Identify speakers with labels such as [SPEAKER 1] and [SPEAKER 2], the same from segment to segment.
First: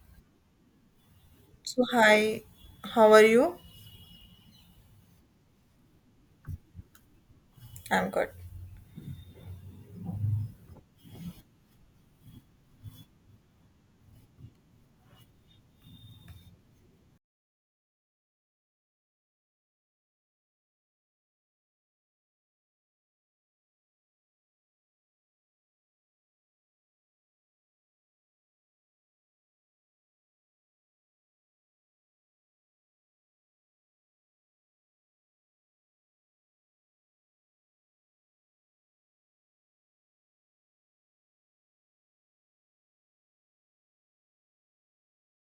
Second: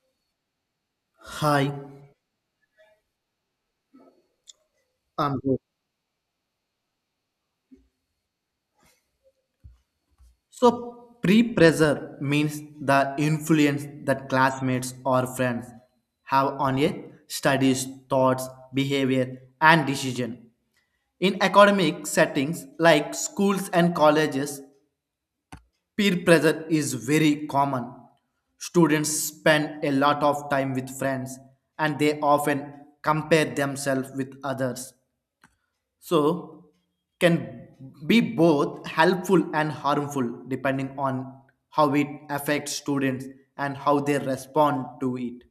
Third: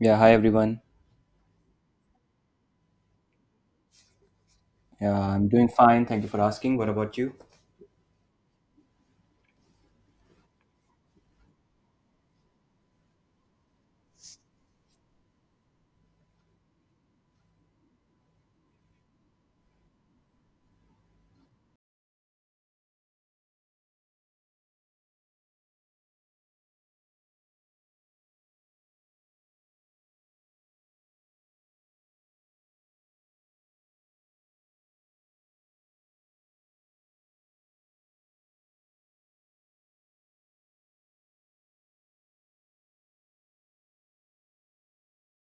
[SPEAKER 1] Yeah, hi everyone.
[SPEAKER 2] Hi,
[SPEAKER 3] So, hi, how are you?
[SPEAKER 1] Yeah,
[SPEAKER 2] I'm
[SPEAKER 1] I'm
[SPEAKER 2] good.
[SPEAKER 1] doing fine. Thank you for asking. What about you?
[SPEAKER 3] I'm good.
[SPEAKER 2] So, pre pressure means the influence that classmates or friends have on a studies, thoughts, behavior, and decision. In academic settings like schools and colleges, peer pressure is very common. Students spend a lot of time with friends and they often compare themselves with others. So can be both helpful and harmful depending on how it affects students and how they respond to it.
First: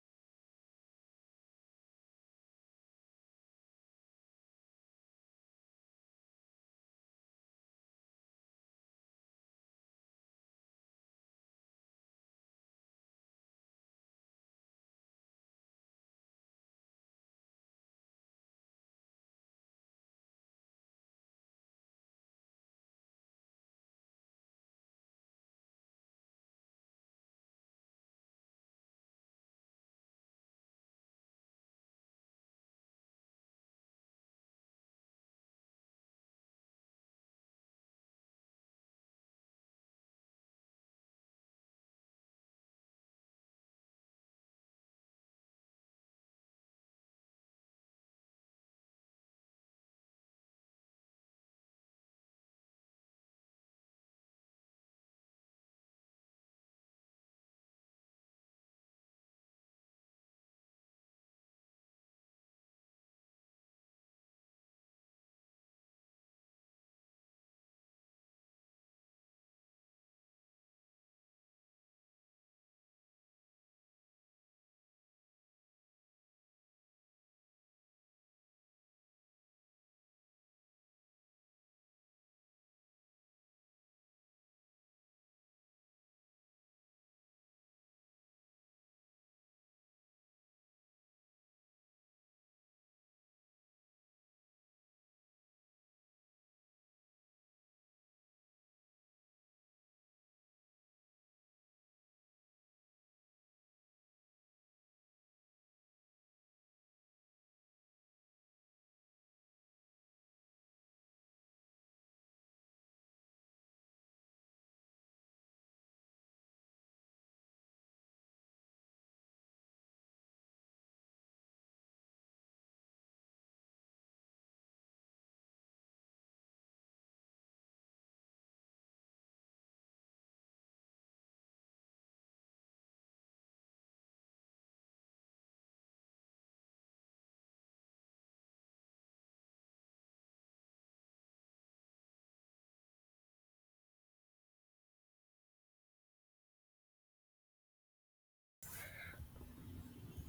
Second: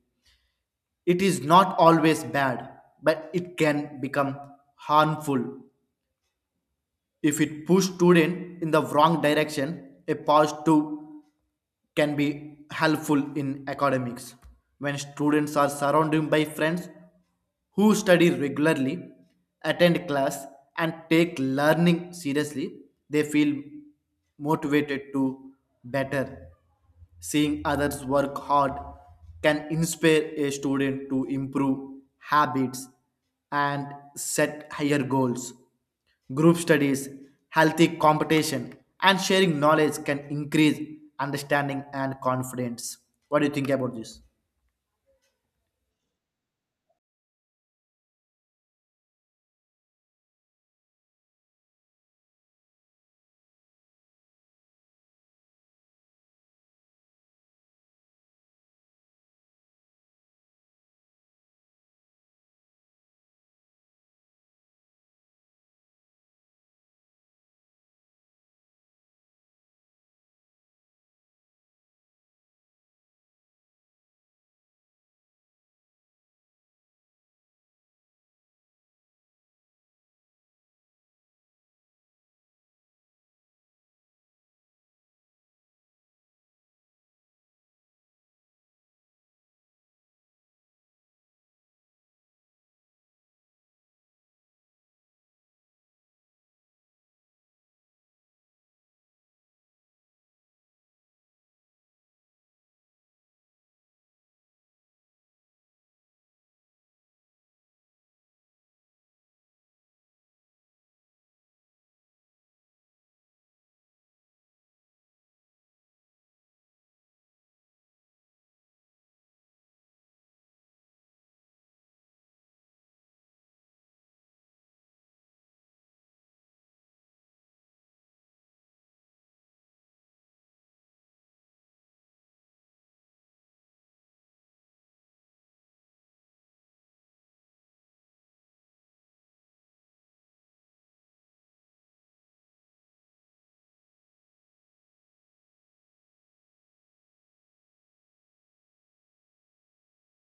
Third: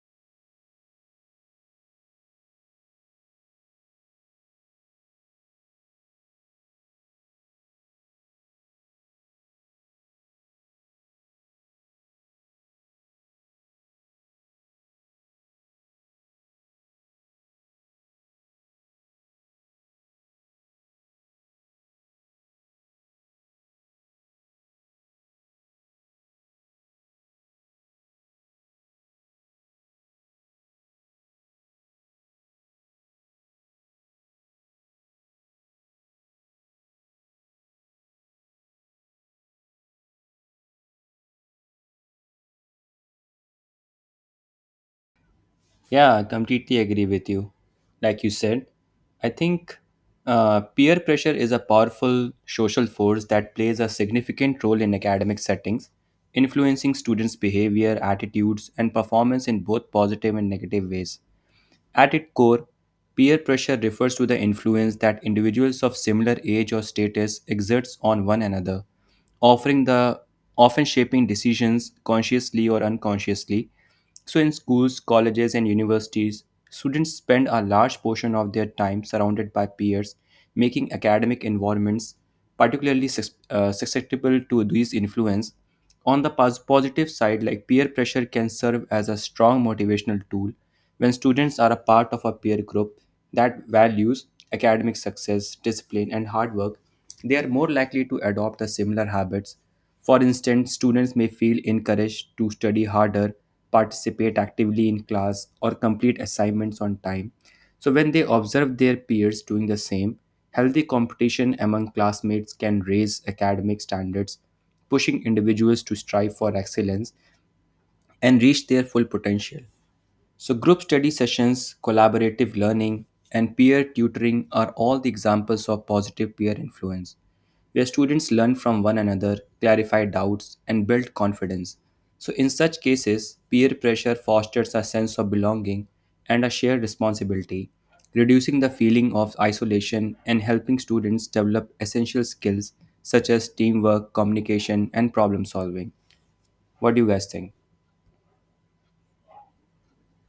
[SPEAKER 2] It is not always bad, but it can become harmful if it push student in the wrong direction, a pause too can be helpful in academics. When students are surrounded by friends who study regularly, attend class, and take learning seriously, they feel motivated to better. Seeing others work hard can inspire a student to improve habits and set higher goals. Group studies, healthy competition, and sharing knowledge can increase understanding and confidence. What do you think about this?
[SPEAKER 1] Yeah, I completely agree with you. Like you said, I think peer pressure is a powerful social force that plays a significant role in academic settings, influencing students' behavior, attitudes, and performance in both positive and negative ways. At its core, peer pressure refers to the influence that individuals of similar age or status exerts on one another, offering the often shaping decisions consciously or unconsciously. So, in schools, colleges, and universities, students spend a large portion of their time surrounded by peers, making academic environments particularly susceptible to these influence. On the positive side, like peer pressure can serve as a strong motivational tool when students are a part of a peer group that values academic success, discipline, and hard work. They are more likely to adopt the similar habits for instance, students may feel encouraged to study harder, participate actively in class, or complete assignments on time. So, when they observe their peers doing the same, healthy competition among classmates can raise academic standards, pushing individuals to strive for excellence and reach their full potential. So, group study sessions, collaborative learning, and peer tutoring are all the examples of positive peer influence where students learn from one another, clarify doubts, and build confidence. So, in such cases, peer pressure fosters a sense of belonging and a shared responsibility, reducing the feeling of isolation and helping students develop essential skills such as teamwork, communication, and problem solving. What do you guys think?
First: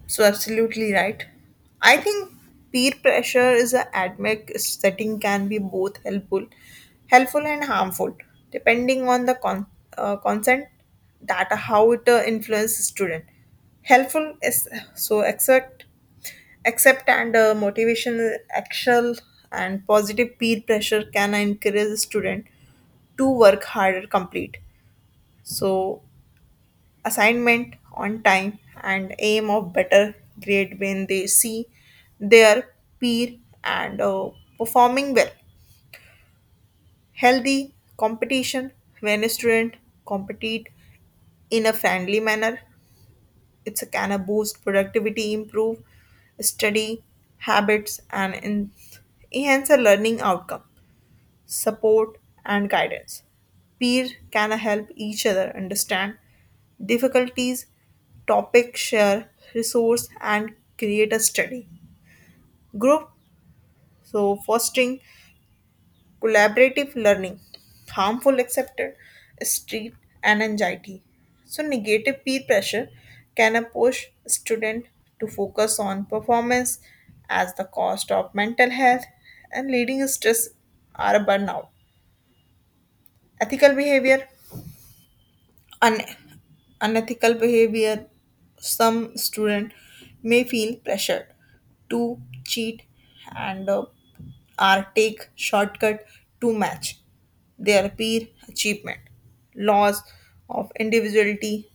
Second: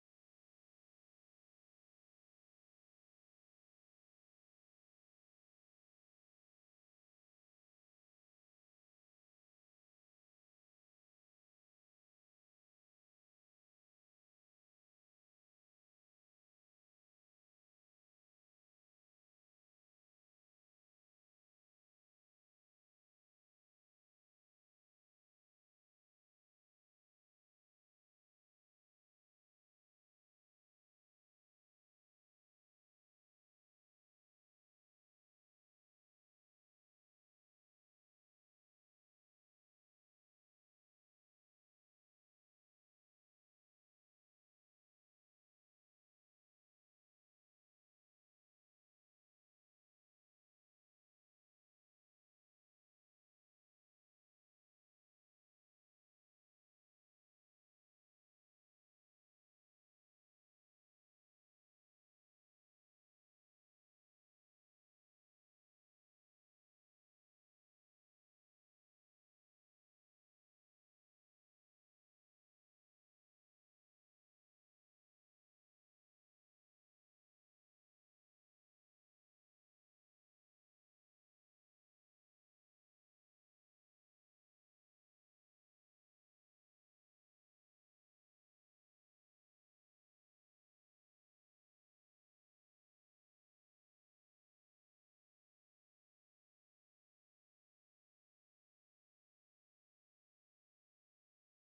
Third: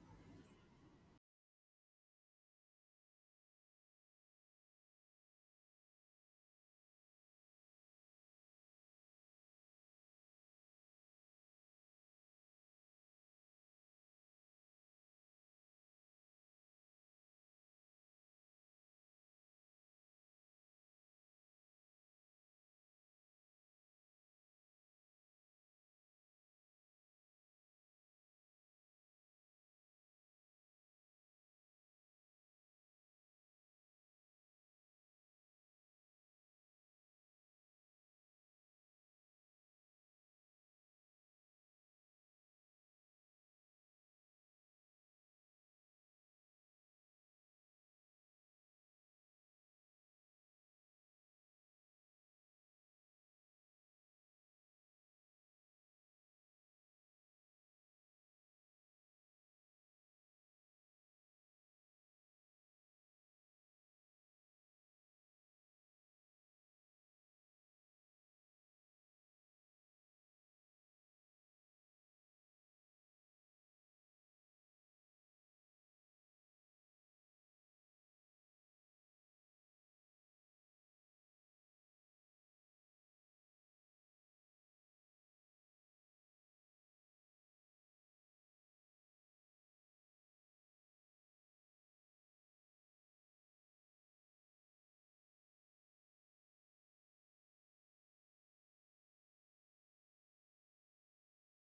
[SPEAKER 3] So, absolutely right. I think peer pressure is a academic setting can be both helpful and harmful, depending on the consent that how it influences student. Helpful is so accept and motivation, actual and positive peer pressure can encourage student to work harder, complete. So assignment on time and aim of better grade when they see their peer and performing well healthy competition when a student compete in a friendly manner it's a can of boost productivity improve study habits and enhance a learning outcome support, and guidance. Peer can help each other understand difficulties, topic share, resource, and create a study group. So, fostering collaborative learning, harmful accepted, street, and anxiety. So, negative peer pressure can push student to focus on performance as the cost of mental health and leading stress or burnout. Ethical behavior un- unethical behavior, some student may feel pressured to cheat and or take shortcut to match their peer achievement. Loss of individuality,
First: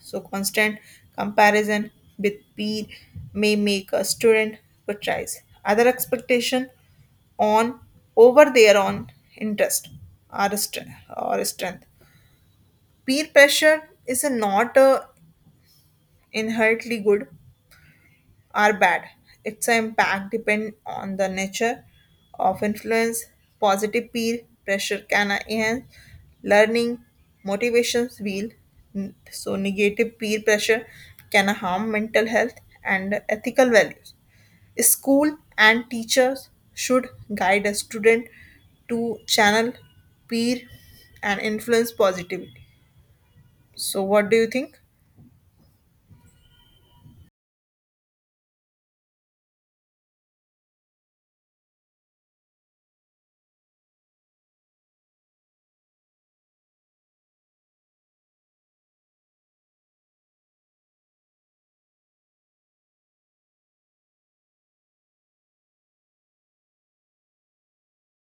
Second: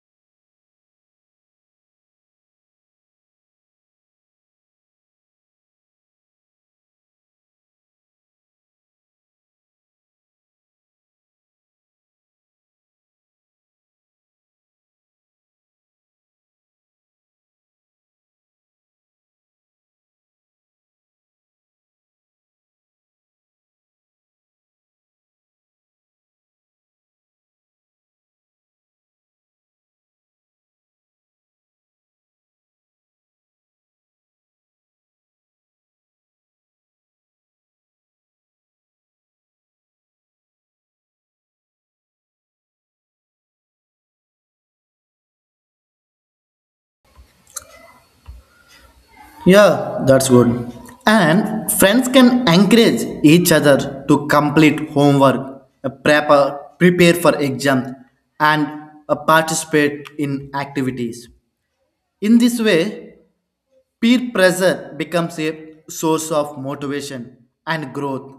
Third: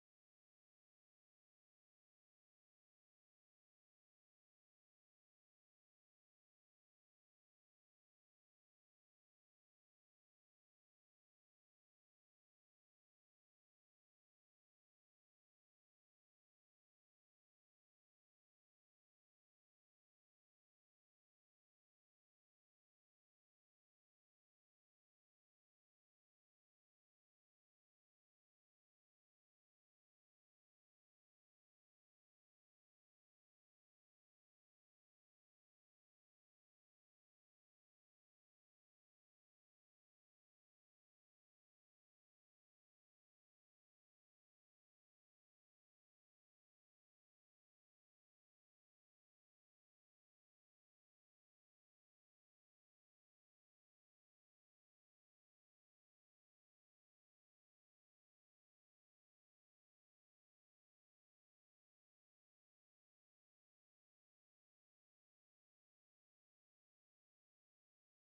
[SPEAKER 3] so constant comparison with peer may make a student prioritize other expectation on over their own interest or, or strength peer pressure is a not a inherently good or bad. Its impact depends on the nature of influence. Positive peer pressure can enhance learning, motivation, will. So negative peer pressure can harm mental health and ethical values. School and teachers should guide a student to channel peer and influence positively. So what do you think?
[SPEAKER 2] Yeah, that's good. And friends can encourage each other to complete homework, prepare for exams, and participate in activities. In this way, peer pressure becomes a source of motivation and growth.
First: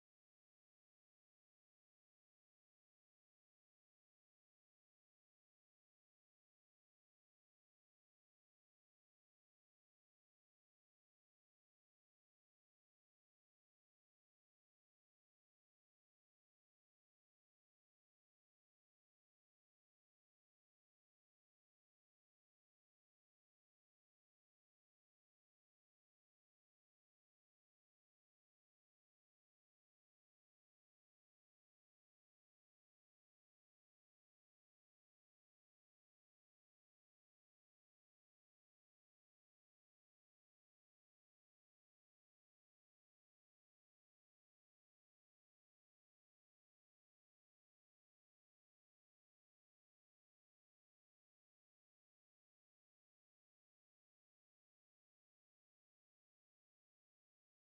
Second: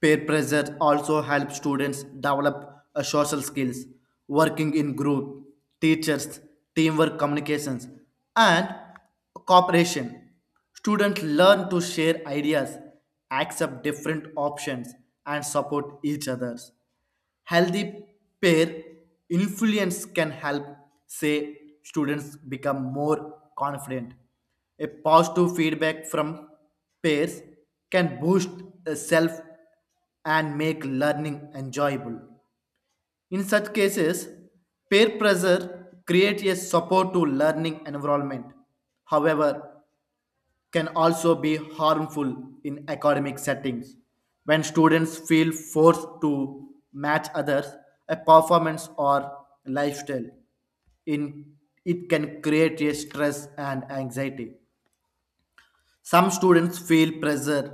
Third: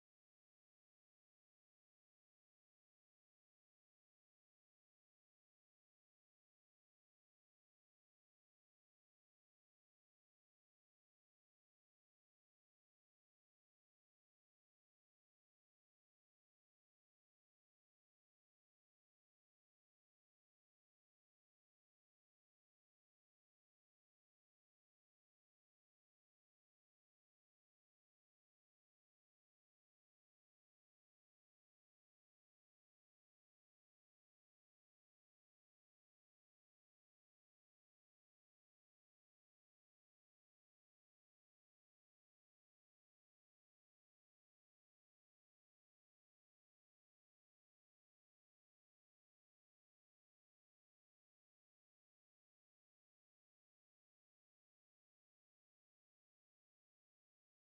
[SPEAKER 2] Peer pressure also helps students develop social skills, working in group, teachers, teamwork communications, and cooperation. Students learn to share ideas, accept different options, and support each other. Healthy peer influence can help, say, students become more confident. A positive feedback from peers can boost self and make learning enjoyable. In such cases, peer pressure creates a supportive learning environment. However, can also be harmful in academic settings when students feel forced to match others a performance or lifestyle in it can create a stress and anxiety. Some students feel pressure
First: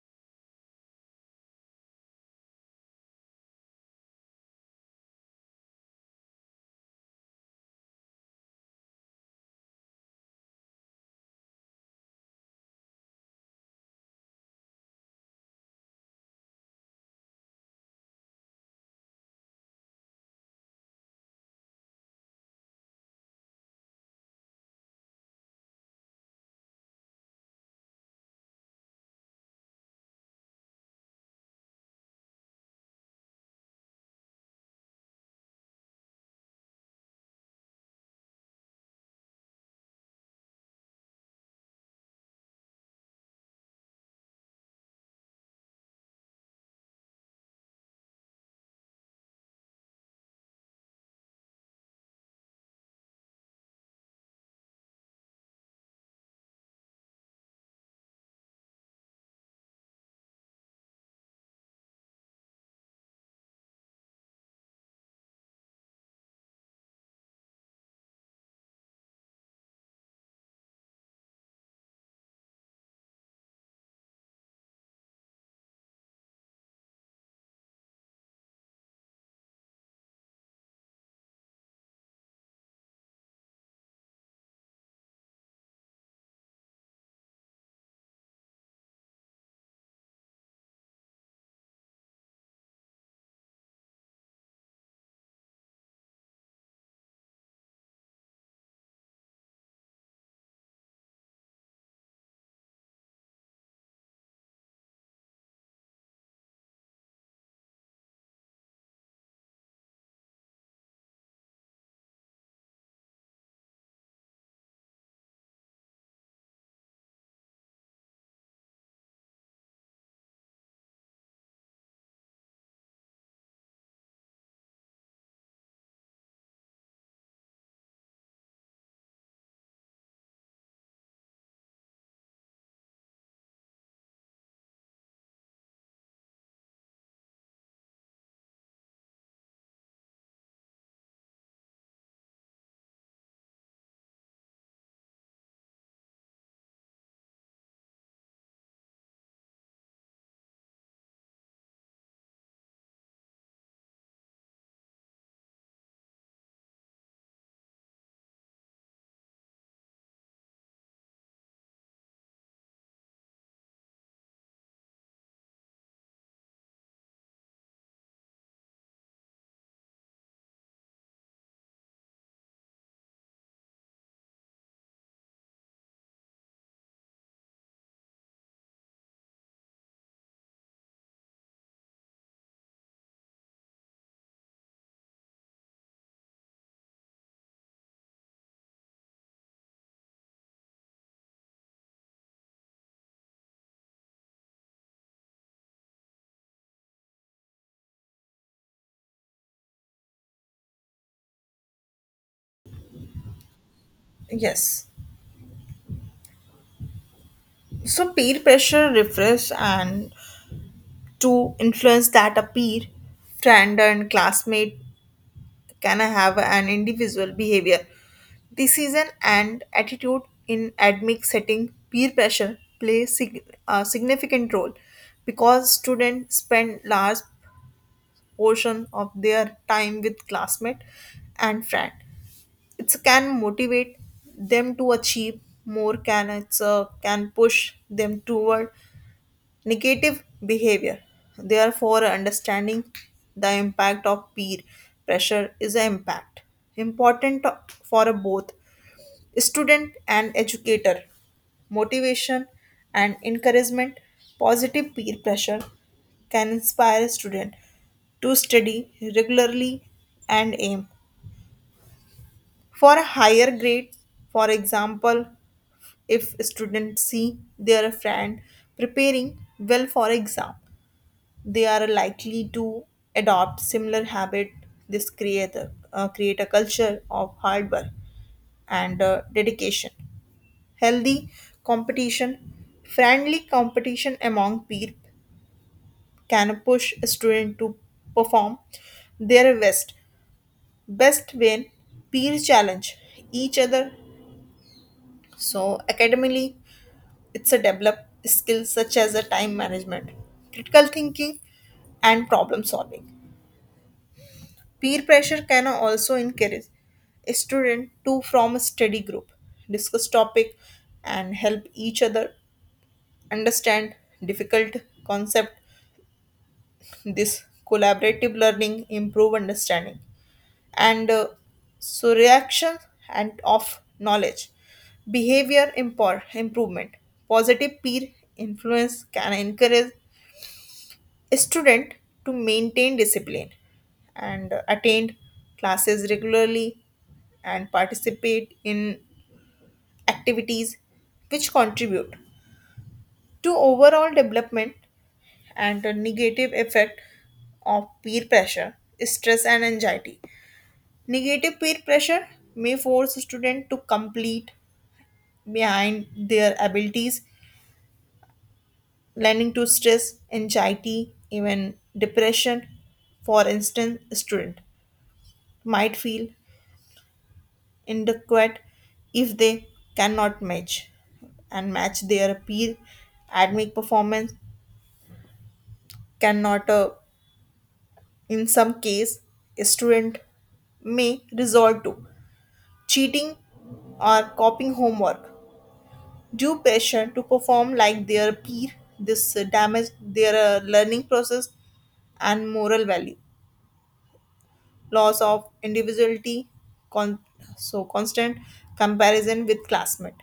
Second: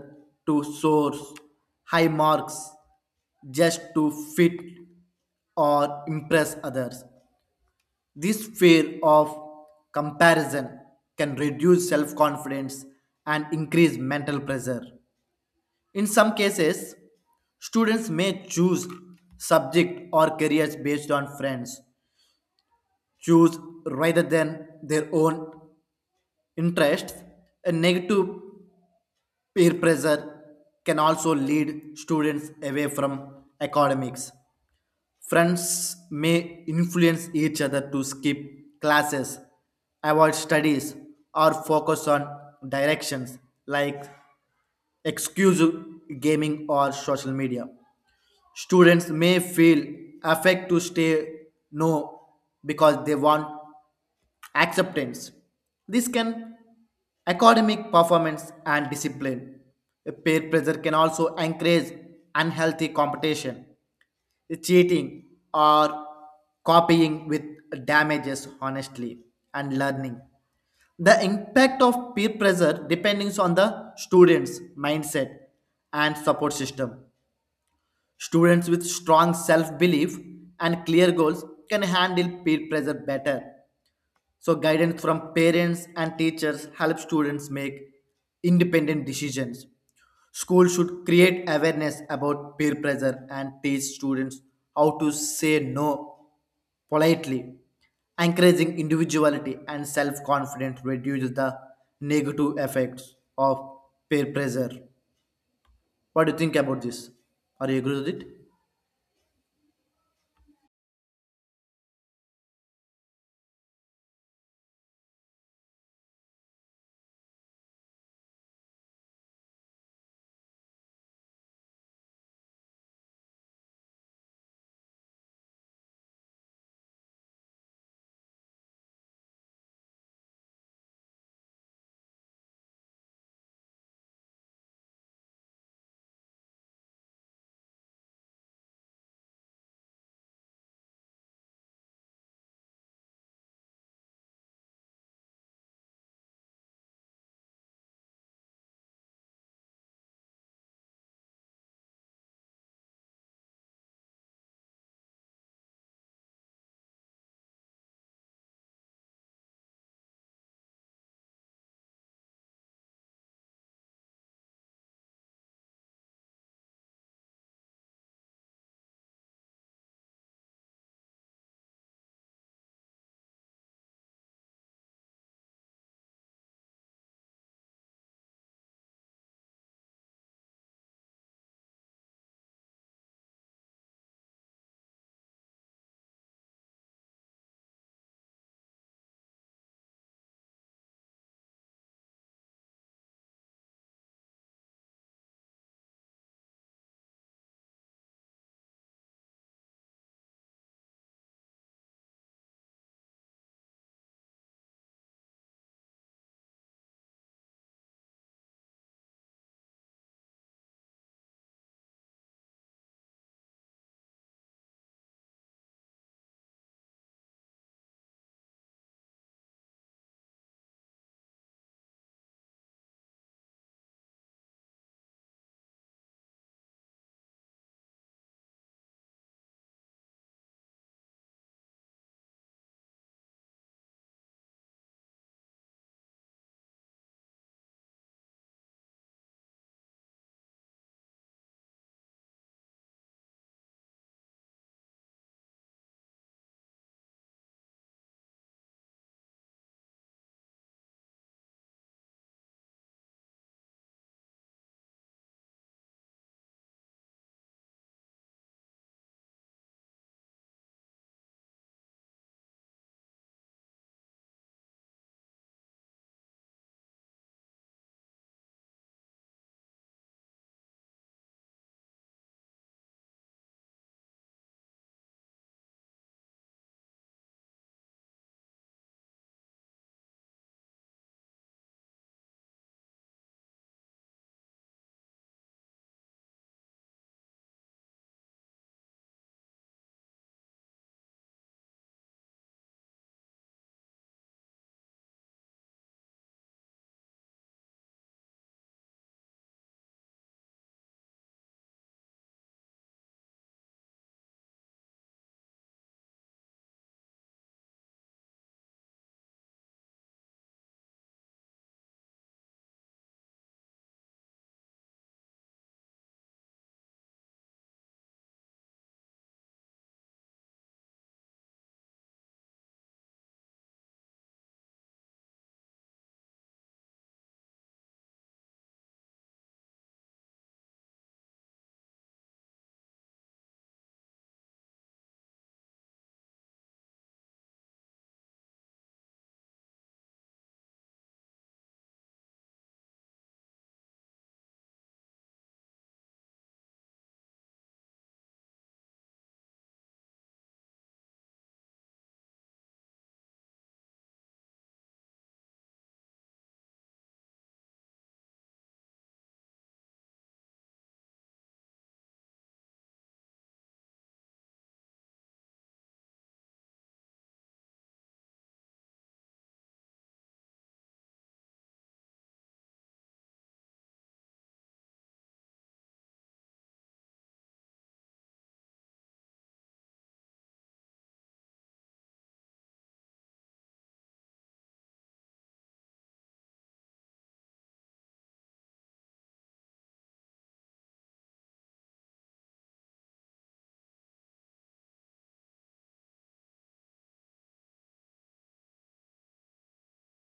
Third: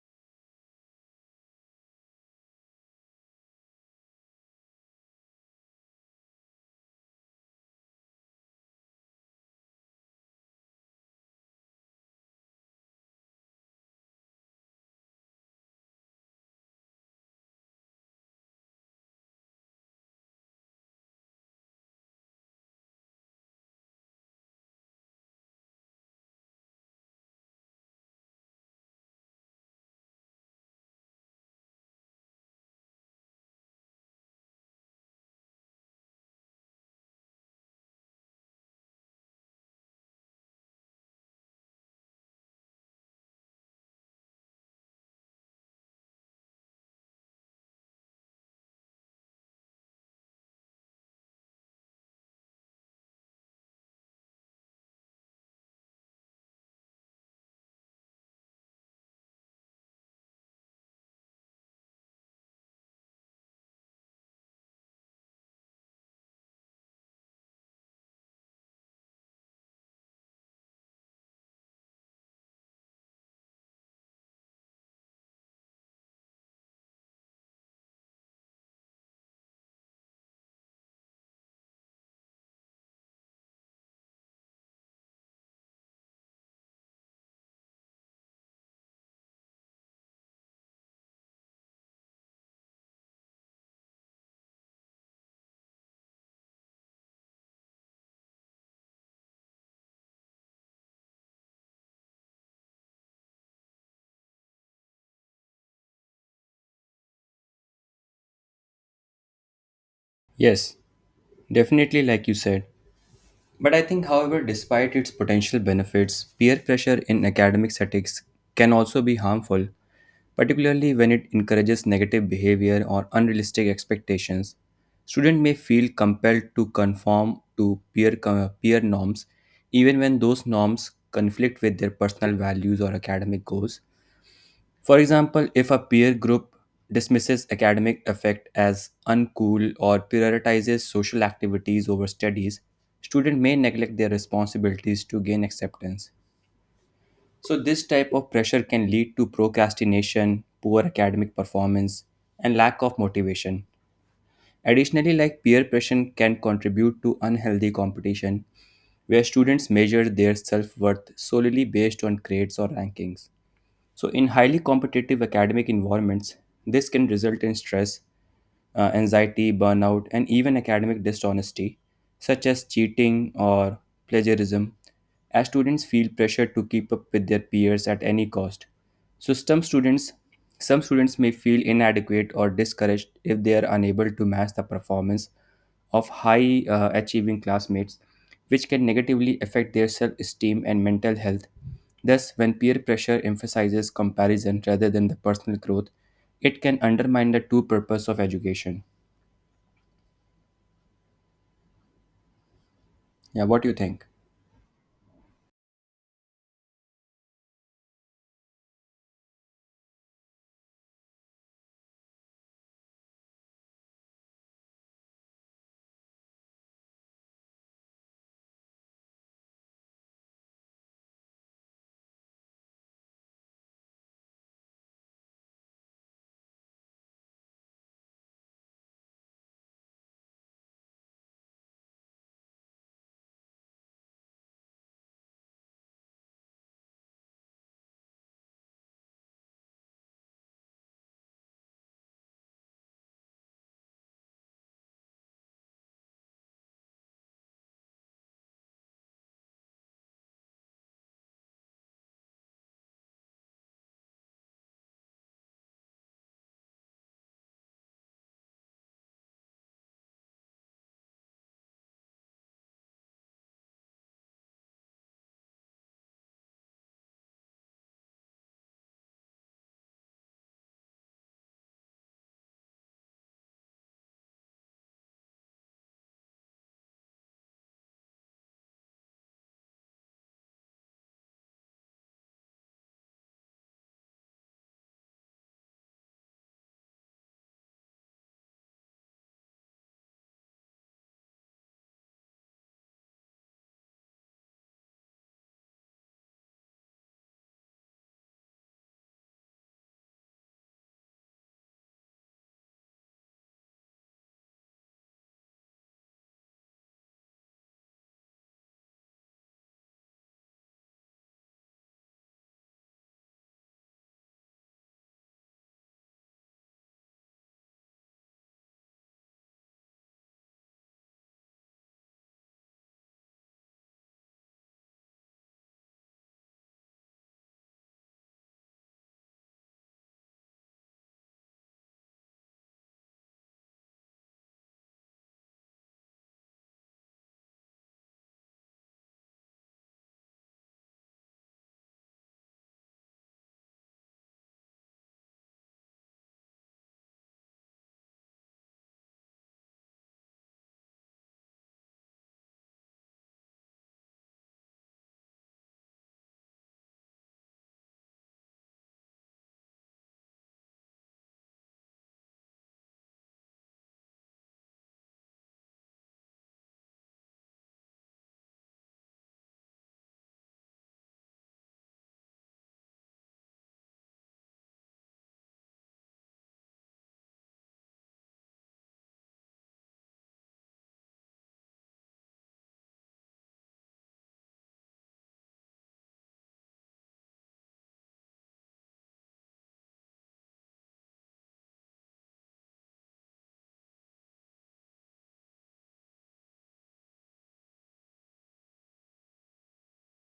[SPEAKER 2] to source high marks just to fit or impress others. This fear of comparison can reduce self confidence and increase mental pressure. In some cases, students may choose subject or careers based on friends, choose rather than their own interests. A negative peer pressure can also lead students away from academics. Friends may influence each other to skip classes, avoid studies, or focus on directions like exclusive gaming or social media. Students may feel affect to stay no because they want acceptance. This can academic performance and discipline. Peer pressure can also encourage unhealthy competition, cheating, or copying with damages honestly and learning. The impact of peer pressure depends on the students mindset and support system. Students with strong self belief and clear goals can handle peer pressure better, so guidance from parents and teachers help students make independent decisions. Schools should create awareness about peer pressure and teach students how to say no politely. Encouraging individuality and self confidence reduces the negative effects of peer pressure. What do you think about this? Are you agree with it?
[SPEAKER 1] Yes, definitely, like you said. But I think, however, despite its potential benefits, peer pressure in academic settings can also be harmful particularly when it encourages negative behavior or unrealistic expectations. Students may feel compelled to conform to peer norms, even when those norms conflict with their personal values or academic goals. For example, if a peer group dismisses academic effect as uncool or prioritizes social activities over studies, students may neglect their responsibilities to gain acceptance. So, this type of pressure can lead to procrastination, poor academic performance, and lack of motivation. Additionally, like peer pressure can contribute to unhealthy competition, where students measure their self worth solely based on grades or rankings. So, in highly competitive academic environments, this can result in stress, anxiety, burnout, and even academic dishonesty, such as cheating or plagiarism, as students feel pressure to keep up with their peers at any cost. So some students may feel inadequate or discouraged if they are unable to match the performance of high achieving classmates, which can negatively affect their self esteem and mental health. Thus, when peer pressure emphasizes comparison rather than the personal growth, it can undermine the true purpose of education. Yeah, what do you think?
[SPEAKER 3] Yes. So peer pressure refers and to influence that a peer, friend and classmate can have an individual behavior. Decision and attitude in academic setting, peer pressure plays a significant role because students spend large portion of their time with classmate and friend. It can motivate them to achieve more, can can push them toward negative behavior. Therefore, understanding the impact of peer pressure is an impact important for both student and educator. Motivation and encouragement, positive peer pressure can inspire student to study regularly and aim for a higher grade. For example, if students see their friend preparing well for exam, they are likely to adopt similar habit this create create a culture of hard work and dedication healthy competition friendly competition among peer can push a student to perform their best when peers challenge each other so academically it's a develop skills such as a time management critical thinking and problem solving Peer pressure can also encourage a student to form a study group, discuss topic and help each other understand difficult concept. This collaborative learning improve understanding and so reaction and of knowledge. Behavior improvement. Positive peer influence can encourage student to maintain discipline and attend classes regularly and participate in activities which contribute to overall development and the negative effect of peer pressure, stress, and anxiety. Negative peer pressure may force a student to complete behind their abilities, leading to stress, anxiety, even depression. For instance, student might feel inadequate if they cannot match their peer academic performance cannot in some case a student may resort to cheating or copying homework due pressure to perform like their peer this damage their learning process and moral value loss of individuality con- so constant comparison with classmate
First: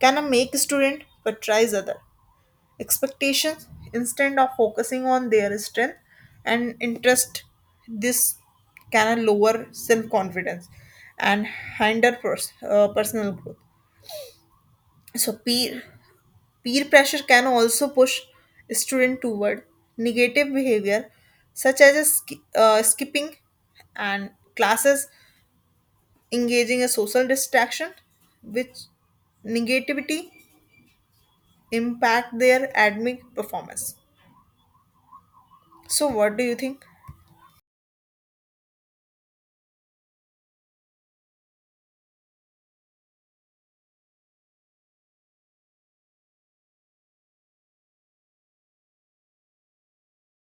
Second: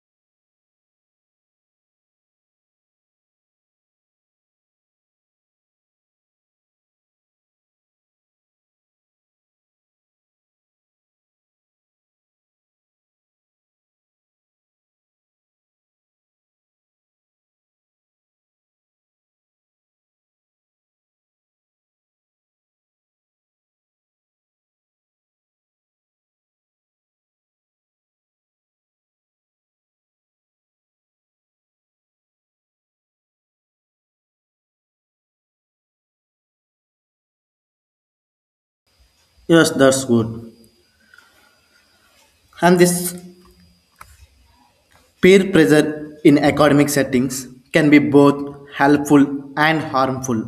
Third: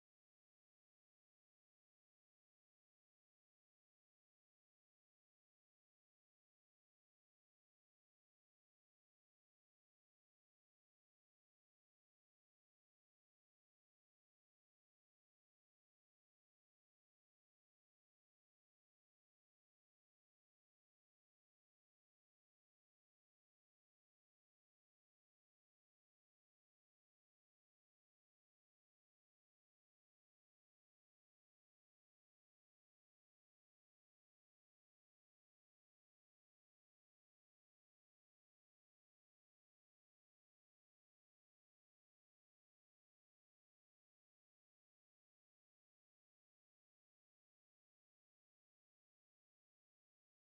[SPEAKER 3] Can a make a student patronize other expectations instead of focusing on their strength and interest? This can lower self confidence and hinder personal growth. So peer pressure can also push student toward negative behavior, such as a skipping and classes, engaging a social distraction, which negativity impact their academic performance. So, what do you think?
[SPEAKER 2] Yes, that's good. And this peer pressure in academic settings can be both helpful and harmful.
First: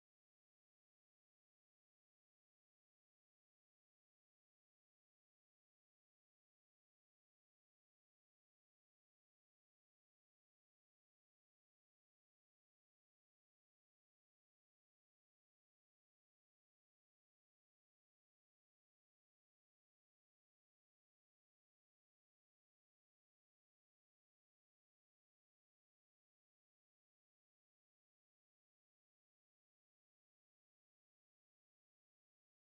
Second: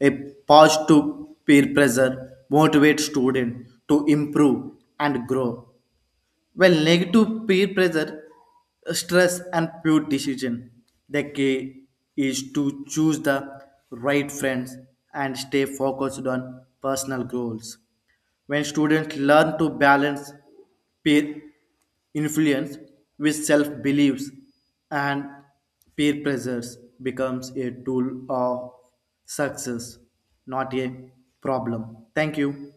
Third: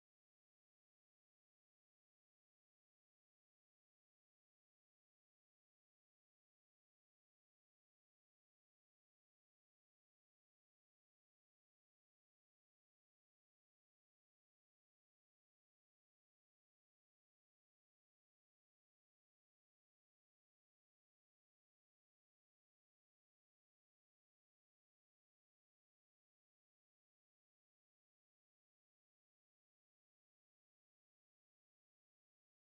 [SPEAKER 2] A positive peer pressure motivates students to improve and grow, while negative peer pressure stress and poor decision. The key is to choose the right friends and stay focused on personal goals. When students learn to balance peer influence with self-beliefs and peer pressures becomes a tool of success, not a problem. Thank you.